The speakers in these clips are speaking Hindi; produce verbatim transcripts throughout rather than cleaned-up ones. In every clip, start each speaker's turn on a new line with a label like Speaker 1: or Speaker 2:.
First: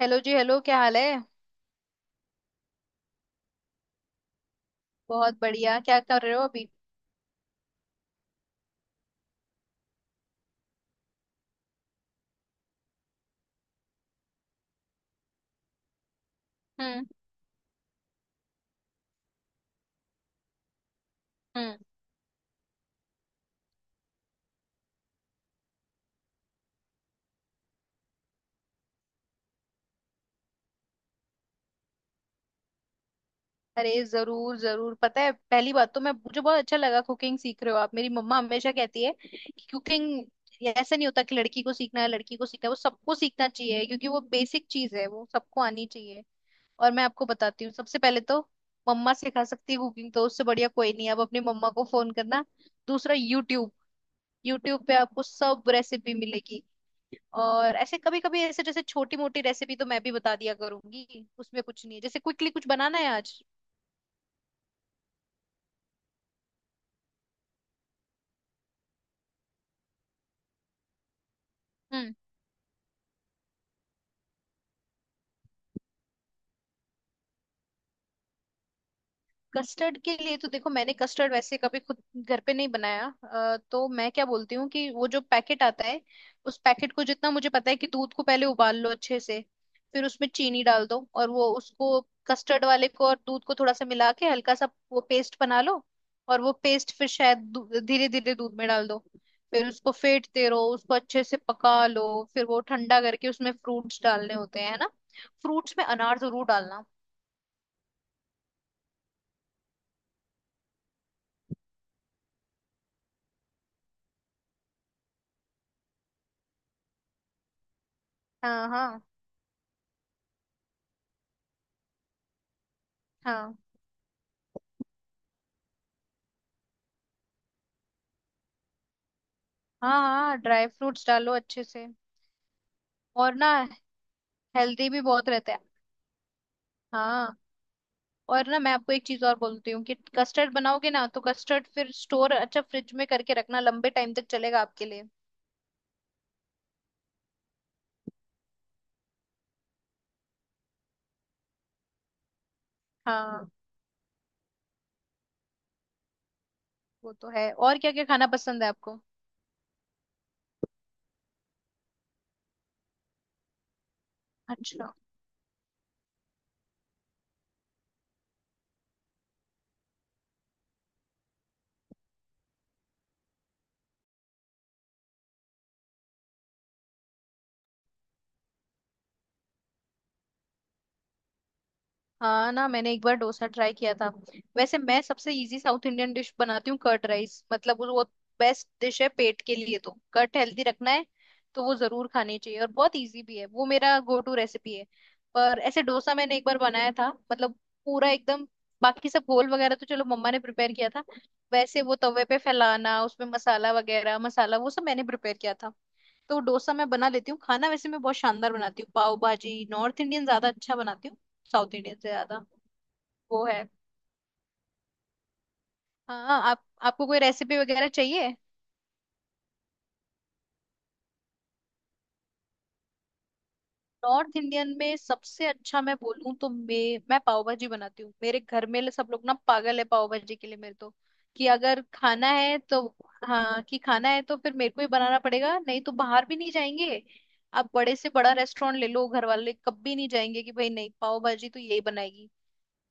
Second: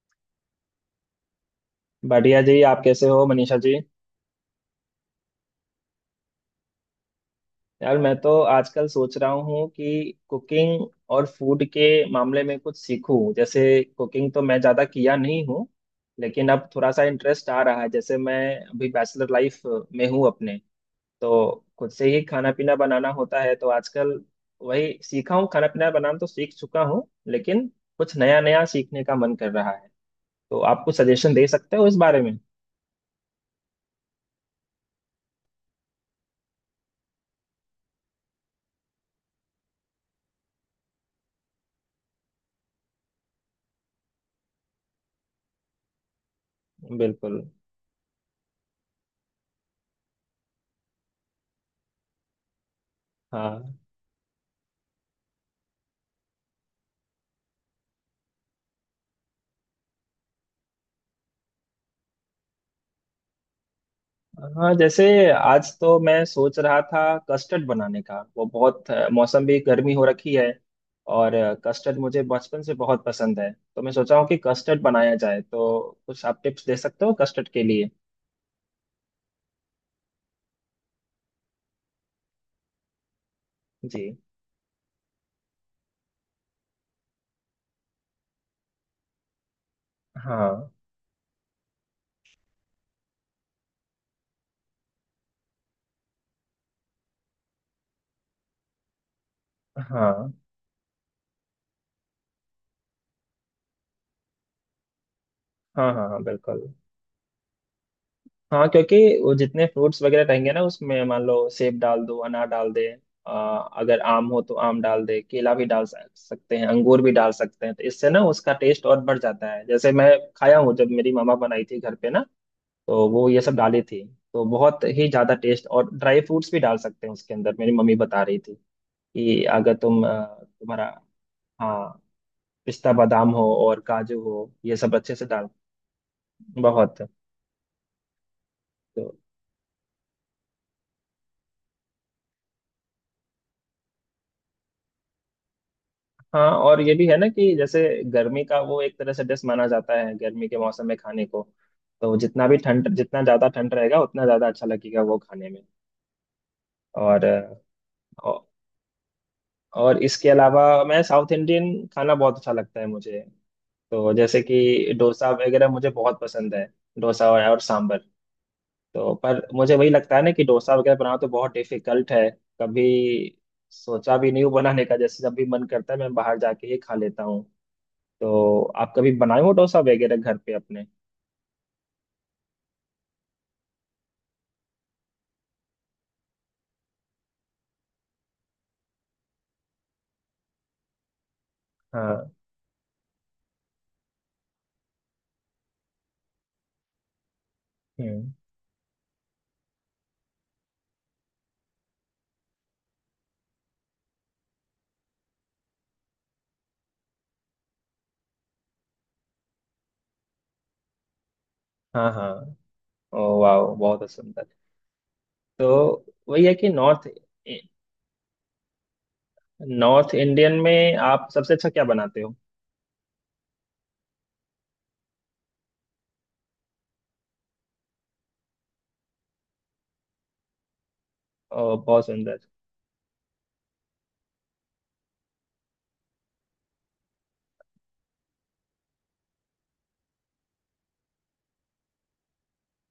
Speaker 1: हेलो जी। हेलो, क्या हाल है।
Speaker 2: बढ़िया जी। आप कैसे हो मनीषा जी?
Speaker 1: बहुत बढ़िया। क्या कर रहे हो अभी।
Speaker 2: यार, मैं तो आजकल सोच रहा हूँ कि कुकिंग और फूड के मामले में कुछ सीखूं। जैसे कुकिंग तो मैं ज़्यादा किया नहीं हूँ, लेकिन अब थोड़ा सा
Speaker 1: हम्म।
Speaker 2: इंटरेस्ट आ रहा है। जैसे मैं अभी बैचलर लाइफ में हूँ अपने, तो
Speaker 1: हम्म।
Speaker 2: खुद से ही खाना पीना बनाना होता है। तो आजकल वही सीखा हूँ। खाना पीना बनाना तो सीख चुका हूँ, लेकिन कुछ नया नया सीखने का मन कर रहा है। तो आप कुछ सजेशन दे सकते हो इस बारे में?
Speaker 1: अरे जरूर जरूर, पता है, पहली बात तो मैं मुझे बहुत अच्छा लगा कुकिंग सीख रहे हो आप। मेरी मम्मा हमेशा कहती है कि कुकिंग ऐसा नहीं होता कि लड़की को सीखना है, लड़की को सीखना है, वो सबको सीखना चाहिए क्योंकि वो बेसिक चीज है, वो सबको आनी चाहिए। और मैं आपको
Speaker 2: बिल्कुल।
Speaker 1: बताती हूँ, सबसे पहले तो मम्मा सिखा सकती है कुकिंग, तो उससे बढ़िया कोई नहीं है। अब अपनी मम्मा को फोन करना। दूसरा यूट्यूब।
Speaker 2: हाँ,
Speaker 1: यूट्यूब पे आपको सब रेसिपी मिलेगी। और ऐसे कभी कभी, ऐसे जैसे छोटी मोटी रेसिपी तो मैं भी बता दिया करूंगी, उसमें कुछ नहीं है, जैसे क्विकली कुछ बनाना है आज।
Speaker 2: हाँ जैसे, आज तो मैं सोच रहा था कस्टर्ड बनाने का। वो बहुत अ, मौसम भी गर्मी हो रखी है। और कस्टर्ड मुझे बचपन से बहुत पसंद है, तो मैं सोचा हूँ कि कस्टर्ड बनाया जाए। तो कुछ आप टिप्स दे सकते हो कस्टर्ड के लिए?
Speaker 1: कस्टर्ड के लिए तो देखो, मैंने कस्टर्ड वैसे कभी खुद घर पे नहीं बनाया, अ, तो
Speaker 2: जी।
Speaker 1: मैं क्या बोलती हूँ कि वो जो पैकेट आता है उस पैकेट को, जितना मुझे पता है, कि दूध को पहले उबाल लो अच्छे से, फिर उसमें चीनी
Speaker 2: हाँ।
Speaker 1: डाल दो, और वो उसको कस्टर्ड वाले को और दूध को थोड़ा सा मिला के हल्का सा वो पेस्ट बना लो। और वो पेस्ट फिर शायद धीरे धीरे दूध में डाल दो। फिर उसको
Speaker 2: हाँ,
Speaker 1: फेंटते रहो, उसको अच्छे से पका लो, फिर वो ठंडा करके उसमें फ्रूट्स डालने होते हैं, है ना। फ्रूट्स में
Speaker 2: हाँ, हाँ,
Speaker 1: अनार
Speaker 2: हाँ,
Speaker 1: जरूर
Speaker 2: बिल्कुल।
Speaker 1: डालना।
Speaker 2: हाँ, क्योंकि वो जितने फ्रूट्स वगैरह रहेंगे ना उसमें, मान लो सेब डाल दो, अनार डाल दे, आ, अगर आम हो तो आम डाल दे, केला भी डाल सक- सकते हैं, अंगूर भी डाल सकते हैं। तो इससे ना उसका
Speaker 1: हाँ,
Speaker 2: टेस्ट और
Speaker 1: हाँ,
Speaker 2: बढ़ जाता है। जैसे मैं खाया हूँ जब मेरी मामा बनाई थी घर पे ना, तो वो ये सब
Speaker 1: हाँ,
Speaker 2: डाली थी। तो बहुत ही ज्यादा टेस्ट। और ड्राई फ्रूट्स भी डाल सकते हैं उसके अंदर। मेरी मम्मी बता रही थी कि अगर
Speaker 1: हाँ।
Speaker 2: तुम आ,
Speaker 1: हाँ, ड्राई
Speaker 2: तुम्हारा,
Speaker 1: फ्रूट्स डालो अच्छे से।
Speaker 2: हाँ, पिस्ता बादाम
Speaker 1: और ना,
Speaker 2: हो और काजू हो, ये
Speaker 1: हेल्दी
Speaker 2: सब
Speaker 1: भी
Speaker 2: अच्छे से
Speaker 1: बहुत
Speaker 2: डाल।
Speaker 1: रहता है।
Speaker 2: बहुत।
Speaker 1: हाँ। और ना, मैं आपको एक
Speaker 2: तो
Speaker 1: चीज और बोलती हूँ कि कस्टर्ड बनाओगे ना, तो कस्टर्ड फिर स्टोर अच्छा फ्रिज में करके रखना, लंबे टाइम तक चलेगा आपके लिए।
Speaker 2: हाँ, और ये भी है ना कि जैसे गर्मी का वो एक तरह से डिश माना जाता है गर्मी के मौसम में खाने को। तो जितना भी ठंड, जितना ज़्यादा
Speaker 1: हाँ,
Speaker 2: ठंड रहेगा उतना ज़्यादा अच्छा लगेगा वो खाने में।
Speaker 1: वो
Speaker 2: और
Speaker 1: तो है। और क्या क्या खाना
Speaker 2: औ-
Speaker 1: पसंद है आपको।
Speaker 2: और इसके अलावा मैं, साउथ इंडियन खाना बहुत अच्छा लगता है मुझे। तो जैसे
Speaker 1: अच्छा।
Speaker 2: कि डोसा वगैरह मुझे बहुत पसंद है। डोसा और, और सांभर। तो पर मुझे वही लगता है ना कि डोसा वगैरह बनाना तो बहुत डिफिकल्ट है। कभी सोचा भी नहीं हूँ बनाने का। जैसे जब भी मन करता है मैं बाहर जाके ही खा लेता हूँ। तो आप कभी बनाए हो डोसा वगैरह घर पे अपने?
Speaker 1: हाँ ना, मैंने एक बार डोसा ट्राई किया था। वैसे मैं सबसे इजी साउथ इंडियन डिश बनाती हूँ, कर्ड राइस, मतलब वो बेस्ट डिश है पेट के लिए, तो कर्ड हेल्दी रखना है तो वो जरूर
Speaker 2: हाँ।
Speaker 1: खानी चाहिए, और बहुत इजी भी है, वो मेरा गो टू रेसिपी है। पर ऐसे डोसा मैंने एक बार बनाया था, मतलब पूरा
Speaker 2: हम्म।
Speaker 1: एकदम। बाकी सब घोल वगैरह तो चलो मम्मा ने प्रिपेयर किया था, वैसे वो तवे पे फैलाना, उसमें मसाला वगैरह, मसाला वो सब मैंने प्रिपेयर किया था। तो डोसा मैं बना लेती हूँ, खाना वैसे मैं बहुत शानदार बनाती हूँ। पाव भाजी नॉर्थ इंडियन ज्यादा अच्छा बनाती हूँ, साउथ इंडियन से
Speaker 2: हाँ, हाँ।
Speaker 1: ज्यादा।
Speaker 2: ओ
Speaker 1: वो
Speaker 2: वाह,
Speaker 1: है।
Speaker 2: बहुत सुंदर। तो
Speaker 1: हाँ,
Speaker 2: वही है
Speaker 1: आप
Speaker 2: कि नॉर्थ।
Speaker 1: आपको कोई रेसिपी वगैरह चाहिए।
Speaker 2: नॉर्थ इंडियन में आप सबसे अच्छा क्या बनाते हो?
Speaker 1: नॉर्थ इंडियन में सबसे अच्छा मैं बोलूँ तो मैं मैं पाव भाजी बनाती हूँ, मेरे घर में ले- सब लोग ना पागल है पाव भाजी के लिए मेरे तो, कि
Speaker 2: ओ
Speaker 1: अगर
Speaker 2: बहुत
Speaker 1: खाना
Speaker 2: सुंदर।
Speaker 1: है तो। हाँ, कि खाना है तो फिर मेरे को ही बनाना पड़ेगा, नहीं तो बाहर भी नहीं जाएंगे। आप बड़े से बड़ा रेस्टोरेंट ले लो, घर वाले कभी नहीं जाएंगे, कि भाई नहीं, पाव भाजी तो यही बनाएगी।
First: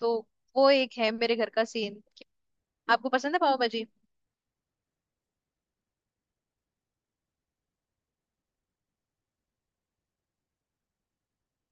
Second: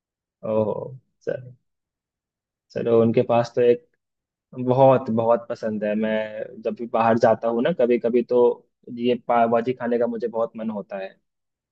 Speaker 1: तो वो
Speaker 2: ओह।
Speaker 1: एक है मेरे घर
Speaker 2: चलो।
Speaker 1: का सीन।
Speaker 2: चलो
Speaker 1: आपको
Speaker 2: उनके
Speaker 1: पसंद है
Speaker 2: पास
Speaker 1: पाव
Speaker 2: तो एक।
Speaker 1: भाजी।
Speaker 2: बहुत बहुत पसंद है। मैं जब भी बाहर जाता हूँ ना, कभी कभी तो ये पाव भाजी खाने का मुझे बहुत मन होता है।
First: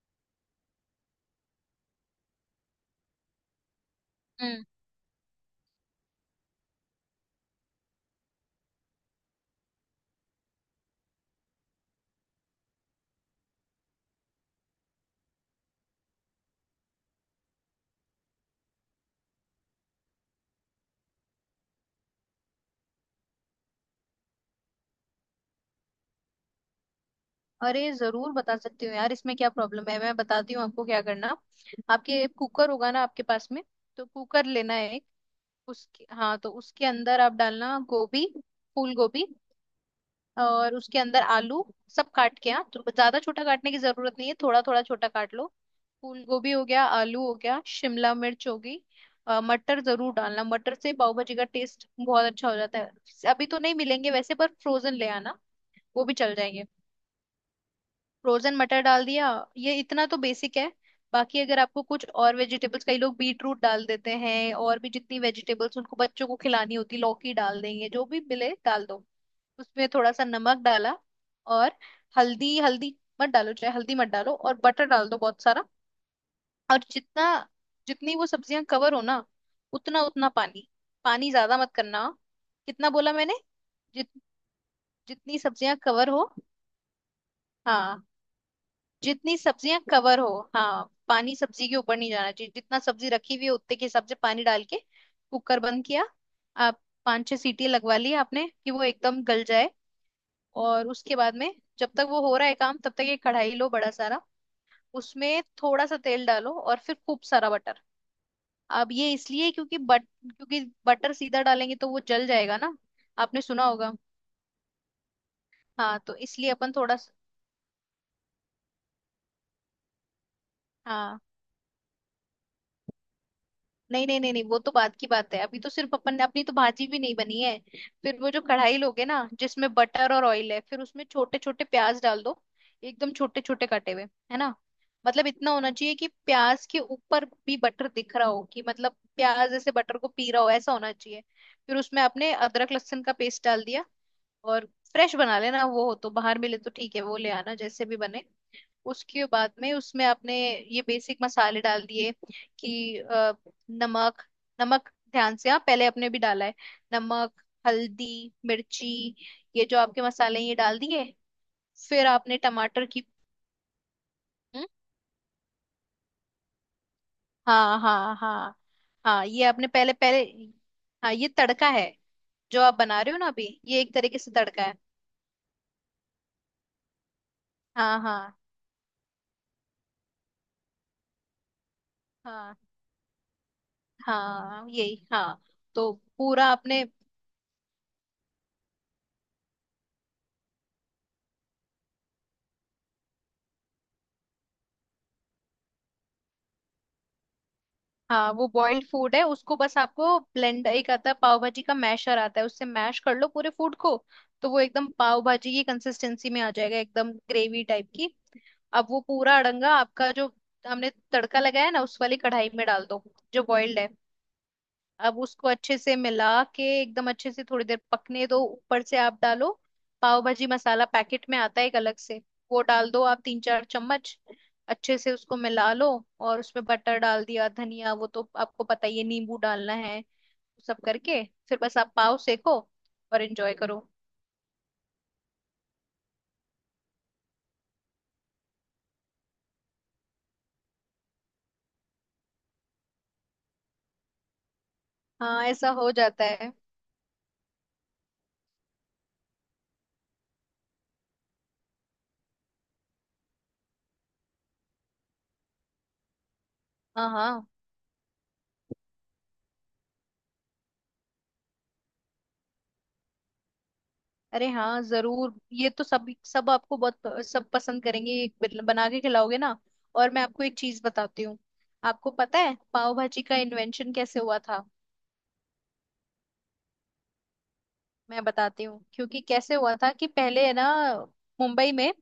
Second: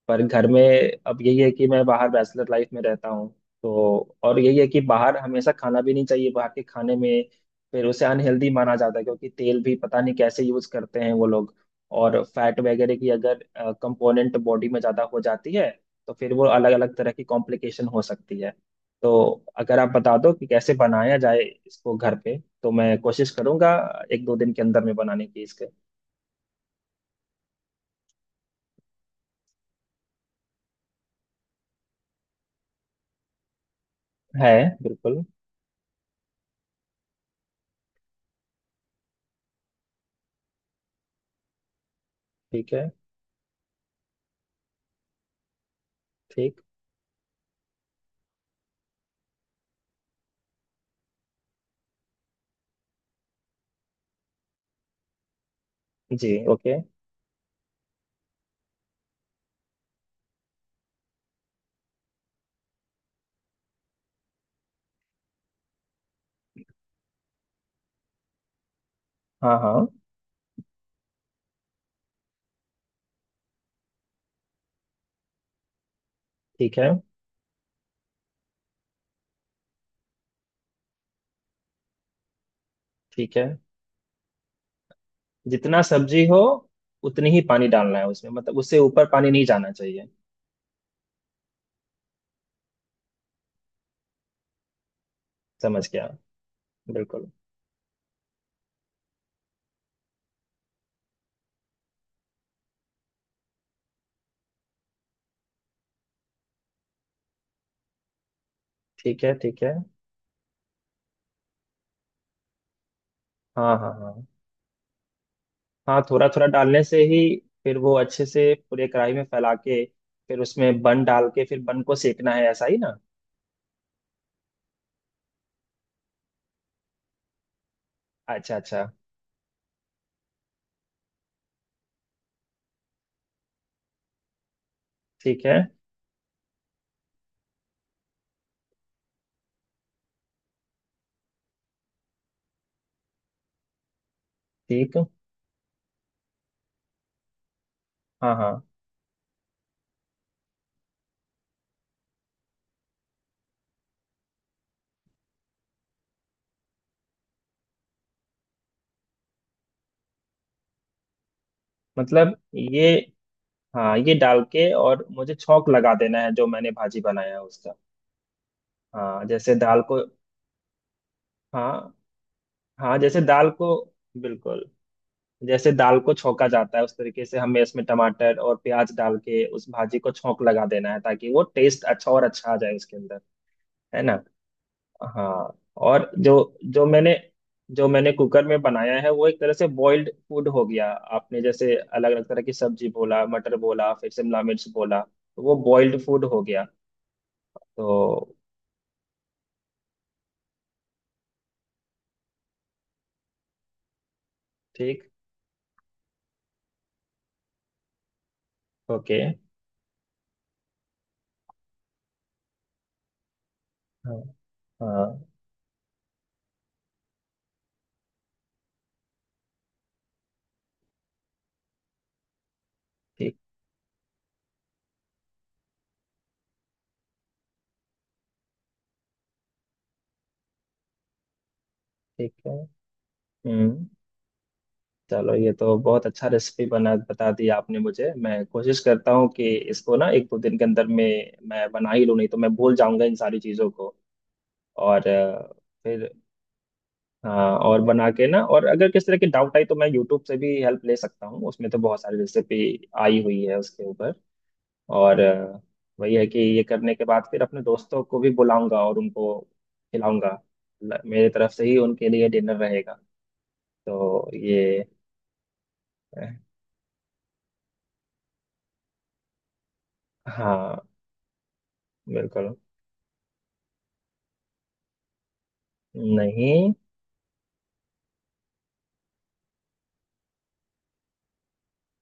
Speaker 2: पर घर में, अब यही है कि मैं बाहर बैचलर लाइफ में रहता हूँ। तो, और यही
Speaker 1: हम्म।
Speaker 2: है कि बाहर हमेशा खाना भी नहीं चाहिए। बाहर के खाने में फिर उसे अनहेल्दी माना जाता है क्योंकि तेल भी पता नहीं कैसे यूज करते हैं वो लोग। और फैट वगैरह की अगर कंपोनेंट बॉडी में ज्यादा हो जाती है, तो फिर वो अलग अलग तरह की कॉम्प्लिकेशन हो सकती है। तो अगर आप बता दो कि कैसे बनाया जाए इसको घर पे, तो मैं कोशिश करूंगा एक दो दिन के अंदर में बनाने की इसके।
Speaker 1: अरे जरूर बता सकती हूँ यार, इसमें क्या प्रॉब्लम है। मैं बताती हूँ आपको क्या करना। आपके कुकर होगा ना आपके पास में। तो कुकर
Speaker 2: है,
Speaker 1: लेना है एक।
Speaker 2: बिल्कुल।
Speaker 1: उसके हाँ, तो उसके अंदर आप डालना गोभी, फूल गोभी, और उसके अंदर आलू, सब काट के। हाँ,
Speaker 2: ठीक
Speaker 1: तो
Speaker 2: है।
Speaker 1: ज्यादा छोटा काटने की जरूरत नहीं है, थोड़ा थोड़ा छोटा काट लो। फूल गोभी
Speaker 2: ठीक।
Speaker 1: हो गया, आलू हो गया, शिमला मिर्च होगी। अ, मटर जरूर डालना, मटर से पाव भाजी का टेस्ट बहुत अच्छा हो जाता है। अभी तो नहीं मिलेंगे वैसे, पर फ्रोजन ले आना, वो भी
Speaker 2: जी,
Speaker 1: चल जाएंगे।
Speaker 2: ओके।
Speaker 1: फ्रोजन मटर डाल दिया, ये इतना तो बेसिक है। बाकी अगर आपको कुछ और वेजिटेबल्स, कई लोग बीट रूट डाल देते हैं, और भी जितनी वेजिटेबल्स उनको बच्चों को खिलानी होती, लौकी डाल देंगे, जो भी मिले डाल दो।
Speaker 2: हाँ, हाँ।
Speaker 1: उसमें थोड़ा सा नमक डाला, और हल्दी, हल्दी मत डालो, चाहे हल्दी मत डालो, और बटर डाल दो बहुत सारा।
Speaker 2: ठीक
Speaker 1: और
Speaker 2: है।
Speaker 1: जितना, जितनी वो सब्जियां कवर हो ना, उतना उतना पानी, पानी ज्यादा मत करना। कितना बोला मैंने?
Speaker 2: ठीक है,
Speaker 1: जित जितनी सब्जियां
Speaker 2: जितना
Speaker 1: कवर
Speaker 2: सब्जी
Speaker 1: हो।
Speaker 2: हो उतनी ही पानी डालना
Speaker 1: हाँ,
Speaker 2: है उसमें। मतलब उससे ऊपर पानी
Speaker 1: जितनी
Speaker 2: नहीं जाना
Speaker 1: सब्जियां
Speaker 2: चाहिए।
Speaker 1: कवर हो। हाँ, पानी सब्जी के ऊपर नहीं जाना चाहिए, जितना सब्जी रखी हुई है उतने के हिसाब से पानी डाल के कुकर बंद
Speaker 2: समझ
Speaker 1: किया
Speaker 2: गया।
Speaker 1: आप। पांच
Speaker 2: बिल्कुल।
Speaker 1: छह सीटी लगवा ली आपने कि वो एकदम गल जाए। और उसके बाद में, जब तक वो हो रहा है काम, तब तक एक कढ़ाई लो बड़ा सारा, उसमें थोड़ा सा तेल डालो और फिर खूब सारा बटर। अब ये
Speaker 2: ठीक है।
Speaker 1: इसलिए,
Speaker 2: ठीक है।
Speaker 1: क्योंकि बट क्योंकि बटर सीधा डालेंगे तो वो जल जाएगा ना, आपने सुना
Speaker 2: हाँ,
Speaker 1: होगा।
Speaker 2: हाँ, हाँ।
Speaker 1: हाँ,
Speaker 2: हाँ,
Speaker 1: तो
Speaker 2: थोड़ा थोड़ा
Speaker 1: इसलिए अपन
Speaker 2: डालने
Speaker 1: थोड़ा
Speaker 2: से
Speaker 1: सा।
Speaker 2: ही फिर वो अच्छे से पूरे कढ़ाई में फैला के, फिर उसमें बन
Speaker 1: हाँ,
Speaker 2: डाल के फिर बन को सेकना है, ऐसा ही ना?
Speaker 1: नहीं नहीं नहीं नहीं, वो तो बात की बात है, अभी तो सिर्फ अपन ने, अपनी तो भाजी भी नहीं बनी है। फिर वो जो
Speaker 2: अच्छा,
Speaker 1: कढ़ाई
Speaker 2: अच्छा।
Speaker 1: लोगे ना, जिसमें बटर और ऑयल है, फिर उसमें छोटे छोटे प्याज डाल दो, एकदम छोटे छोटे कटे हुए, है ना। मतलब
Speaker 2: ठीक
Speaker 1: इतना
Speaker 2: है।
Speaker 1: होना चाहिए कि प्याज के ऊपर भी बटर दिख रहा हो, कि मतलब प्याज ऐसे बटर को पी रहा हो, ऐसा होना चाहिए। फिर उसमें आपने अदरक लहसुन का पेस्ट डाल दिया, और
Speaker 2: ठीक।
Speaker 1: फ्रेश बना लेना वो, हो तो, बाहर मिले तो ठीक है, वो ले आना, जैसे भी बने।
Speaker 2: हाँ, हाँ।
Speaker 1: उसके बाद में उसमें आपने ये बेसिक मसाले डाल दिए, कि अ, नमक, नमक ध्यान से, हाँ पहले आपने भी डाला है, नमक, हल्दी, मिर्ची, ये जो आपके मसाले हैं ये डाल दिए, फिर
Speaker 2: मतलब
Speaker 1: आपने टमाटर
Speaker 2: ये,
Speaker 1: की।
Speaker 2: हाँ ये डाल
Speaker 1: हम्म?
Speaker 2: के और मुझे छौंक लगा देना है जो मैंने भाजी बनाया है उसका।
Speaker 1: हाँ, हाँ, हाँ।
Speaker 2: हाँ,
Speaker 1: हाँ, ये
Speaker 2: जैसे
Speaker 1: आपने
Speaker 2: दाल
Speaker 1: पहले
Speaker 2: को।
Speaker 1: पहले, हाँ ये तड़का है,
Speaker 2: हाँ।
Speaker 1: जो आप
Speaker 2: हाँ
Speaker 1: बना रहे हो
Speaker 2: जैसे
Speaker 1: ना
Speaker 2: दाल
Speaker 1: अभी,
Speaker 2: को,
Speaker 1: ये एक तरीके से
Speaker 2: बिल्कुल।
Speaker 1: तड़का है।
Speaker 2: जैसे दाल को छौंका जाता है उस तरीके से हमें इसमें
Speaker 1: हाँ, हाँ,
Speaker 2: टमाटर और प्याज डाल के उस भाजी को छौंक लगा देना है, ताकि वो टेस्ट अच्छा और अच्छा आ
Speaker 1: हाँ,
Speaker 2: जाए उसके अंदर। है ना?
Speaker 1: हाँ यही, हाँ।
Speaker 2: हाँ।
Speaker 1: तो
Speaker 2: और जो
Speaker 1: पूरा आपने,
Speaker 2: जो मैंने जो मैंने कुकर में बनाया है वो एक तरह से बॉइल्ड फूड हो गया। आपने जैसे अलग अलग तरह की सब्जी बोला, मटर बोला, फिर शिमला मिर्च बोला, तो वो बॉइल्ड फूड हो गया। तो
Speaker 1: हाँ वो बॉइल्ड फूड है, उसको बस आपको ब्लेंड, एक आता है पाव भाजी का मैशर आता है, उससे मैश कर लो पूरे फूड को, तो वो एकदम
Speaker 2: ठीक।
Speaker 1: पाव भाजी की कंसिस्टेंसी में आ जाएगा, एकदम ग्रेवी टाइप की। अब वो
Speaker 2: ओके।
Speaker 1: पूरा अड़ंगा आपका, जो हमने तड़का लगाया है ना उस वाली कढ़ाई में डाल दो, जो बॉइल्ड है।
Speaker 2: हाँ, हाँ।
Speaker 1: अब उसको अच्छे से मिला के एकदम अच्छे से थोड़ी देर पकने दो, ऊपर से आप डालो पाव भाजी मसाला, पैकेट में आता है एक अलग से, वो डाल दो आप
Speaker 2: ठीक।
Speaker 1: तीन चार चम्मच, अच्छे से उसको मिला लो, और उसमें बटर डाल दिया, धनिया वो तो आपको पता ही है, नींबू डालना है, सब करके फिर बस आप पाव
Speaker 2: ठीक है।
Speaker 1: सेको और एंजॉय
Speaker 2: हम्म।
Speaker 1: करो।
Speaker 2: चलो, ये तो बहुत अच्छा रेसिपी बना, बता दी आपने मुझे। मैं कोशिश करता हूँ कि इसको ना एक दो दिन के अंदर में मैं बना ही लूँ, नहीं तो मैं भूल जाऊंगा इन सारी चीज़ों को। और
Speaker 1: हाँ,
Speaker 2: अ,
Speaker 1: ऐसा हो
Speaker 2: फिर
Speaker 1: जाता है।
Speaker 2: हाँ, और बना के ना, और अगर किस तरह की डाउट आई तो मैं यूट्यूब से भी हेल्प ले सकता हूँ, उसमें तो बहुत सारी रेसिपी आई हुई है उसके ऊपर। और अ, वही है कि ये करने के
Speaker 1: हाँ,
Speaker 2: बाद फिर
Speaker 1: हाँ।
Speaker 2: अपने दोस्तों को भी बुलाऊंगा और उनको खिलाऊंगा। ल- मेरे तरफ से ही उनके लिए डिनर रहेगा तो
Speaker 1: अरे हाँ
Speaker 2: ये।
Speaker 1: जरूर, ये तो सब, सब आपको बहुत, सब पसंद करेंगे ये बन- बना के खिलाओगे ना। और मैं आपको एक
Speaker 2: हाँ।
Speaker 1: चीज बताती हूँ, आपको पता
Speaker 2: बिल्कुल
Speaker 1: है पाव भाजी का इन्वेंशन कैसे हुआ था।
Speaker 2: नहीं।
Speaker 1: मैं बताती हूँ क्योंकि कैसे हुआ था, कि पहले है ना मुंबई में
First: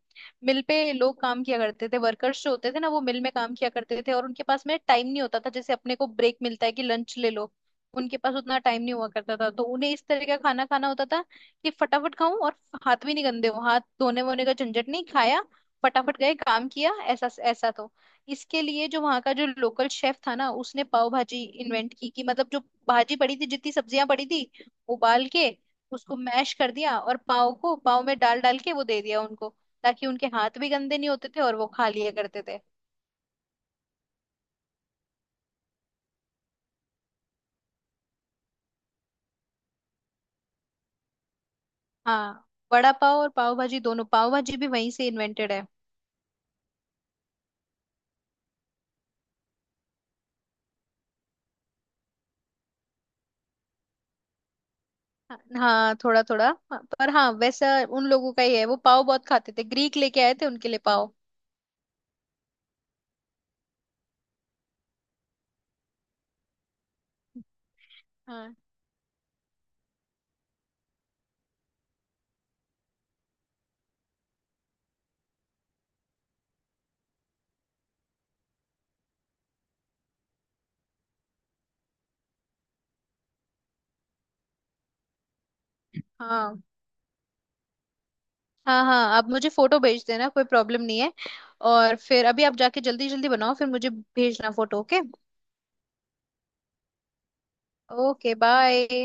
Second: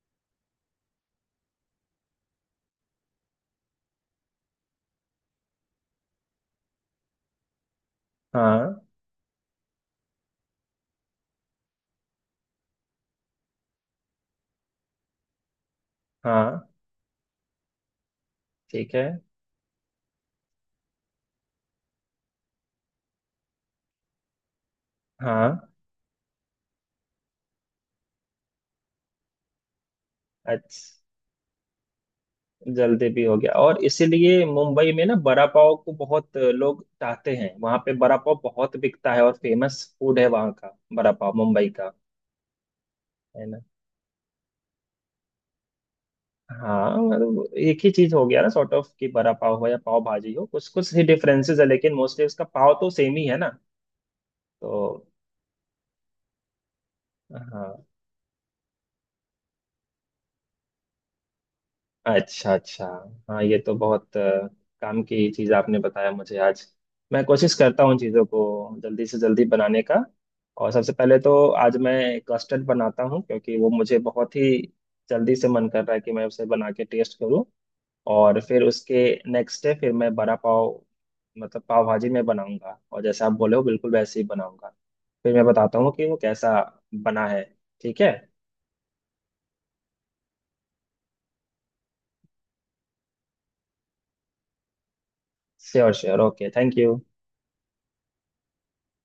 Speaker 1: मिल पे लोग काम किया करते थे, वर्कर्स जो होते थे ना वो मिल में काम किया करते थे, और उनके पास में टाइम नहीं होता था, जैसे अपने को ब्रेक मिलता है कि लंच ले लो, उनके पास उतना
Speaker 2: हाँ,
Speaker 1: टाइम नहीं हुआ करता था, तो उन्हें इस तरह का खाना खाना होता था कि फटाफट खाऊं, और हाथ भी नहीं गंदे हो, हाथ धोने वोने का झंझट नहीं, खाया फटाफट, गए काम
Speaker 2: हाँ।
Speaker 1: किया, ऐसा ऐसा, तो इसके लिए
Speaker 2: ठीक
Speaker 1: जो
Speaker 2: है।
Speaker 1: वहाँ का जो लोकल शेफ था ना उसने पाव भाजी इन्वेंट की, कि मतलब जो भाजी पड़ी थी, जितनी सब्जियां पड़ी थी, उबाल के
Speaker 2: हाँ।
Speaker 1: उसको मैश कर दिया, और पाव को पाव में डाल डाल के वो दे दिया उनको, ताकि उनके हाथ भी
Speaker 2: अच्छा,
Speaker 1: गंदे नहीं होते थे और वो खा लिया करते थे।
Speaker 2: जल्दी भी हो गया, और इसीलिए मुंबई में ना बड़ा पाव को बहुत लोग चाहते हैं। वहाँ पे बड़ा पाव बहुत बिकता है और फेमस फूड है वहाँ का बड़ा पाव मुंबई का।
Speaker 1: हाँ, वड़ा पाव और
Speaker 2: है
Speaker 1: पाव
Speaker 2: ना?
Speaker 1: भाजी दोनों, पाव भाजी भी वहीं से इन्वेंटेड है।
Speaker 2: हाँ, मतलब एक ही चीज हो गया ना सॉर्ट ऑफ, कि बड़ा पाव हो या पाव भाजी हो, कुछ कुछ ही डिफरेंसेस है लेकिन मोस्टली उसका पाव तो सेम ही है ना। तो
Speaker 1: हाँ, थोड़ा थोड़ा। हाँ, पर हाँ वैसा
Speaker 2: हाँ।
Speaker 1: उन लोगों का ही है, वो पाव बहुत खाते थे, ग्रीक लेके आए थे उनके लिए पाव।
Speaker 2: अच्छा, अच्छा। हाँ ये तो बहुत अ, काम की चीज आपने बताया मुझे आज। मैं कोशिश करता हूँ चीज़ों को
Speaker 1: हाँ,
Speaker 2: जल्दी से जल्दी बनाने का। और सबसे पहले तो आज मैं कस्टर्ड बनाता हूँ, क्योंकि वो मुझे बहुत ही जल्दी से मन कर रहा है कि मैं उसे बना के टेस्ट करूँ। और फिर उसके नेक्स्ट डे फिर मैं बड़ा पाव, मतलब पाव भाजी में बनाऊंगा, और जैसा आप बोले हो बिल्कुल वैसे ही बनाऊंगा। फिर मैं बताता हूँ कि वो कैसा
Speaker 1: हाँ।
Speaker 2: बना है। ठीक है।
Speaker 1: हाँ हाँ आप मुझे फोटो भेज देना, कोई प्रॉब्लम नहीं है, और फिर अभी आप जाके जल्दी जल्दी बनाओ, फिर मुझे भेजना photo, okay.
Speaker 2: Sure, sure. Okay, thank you.
Speaker 1: Okay, bye.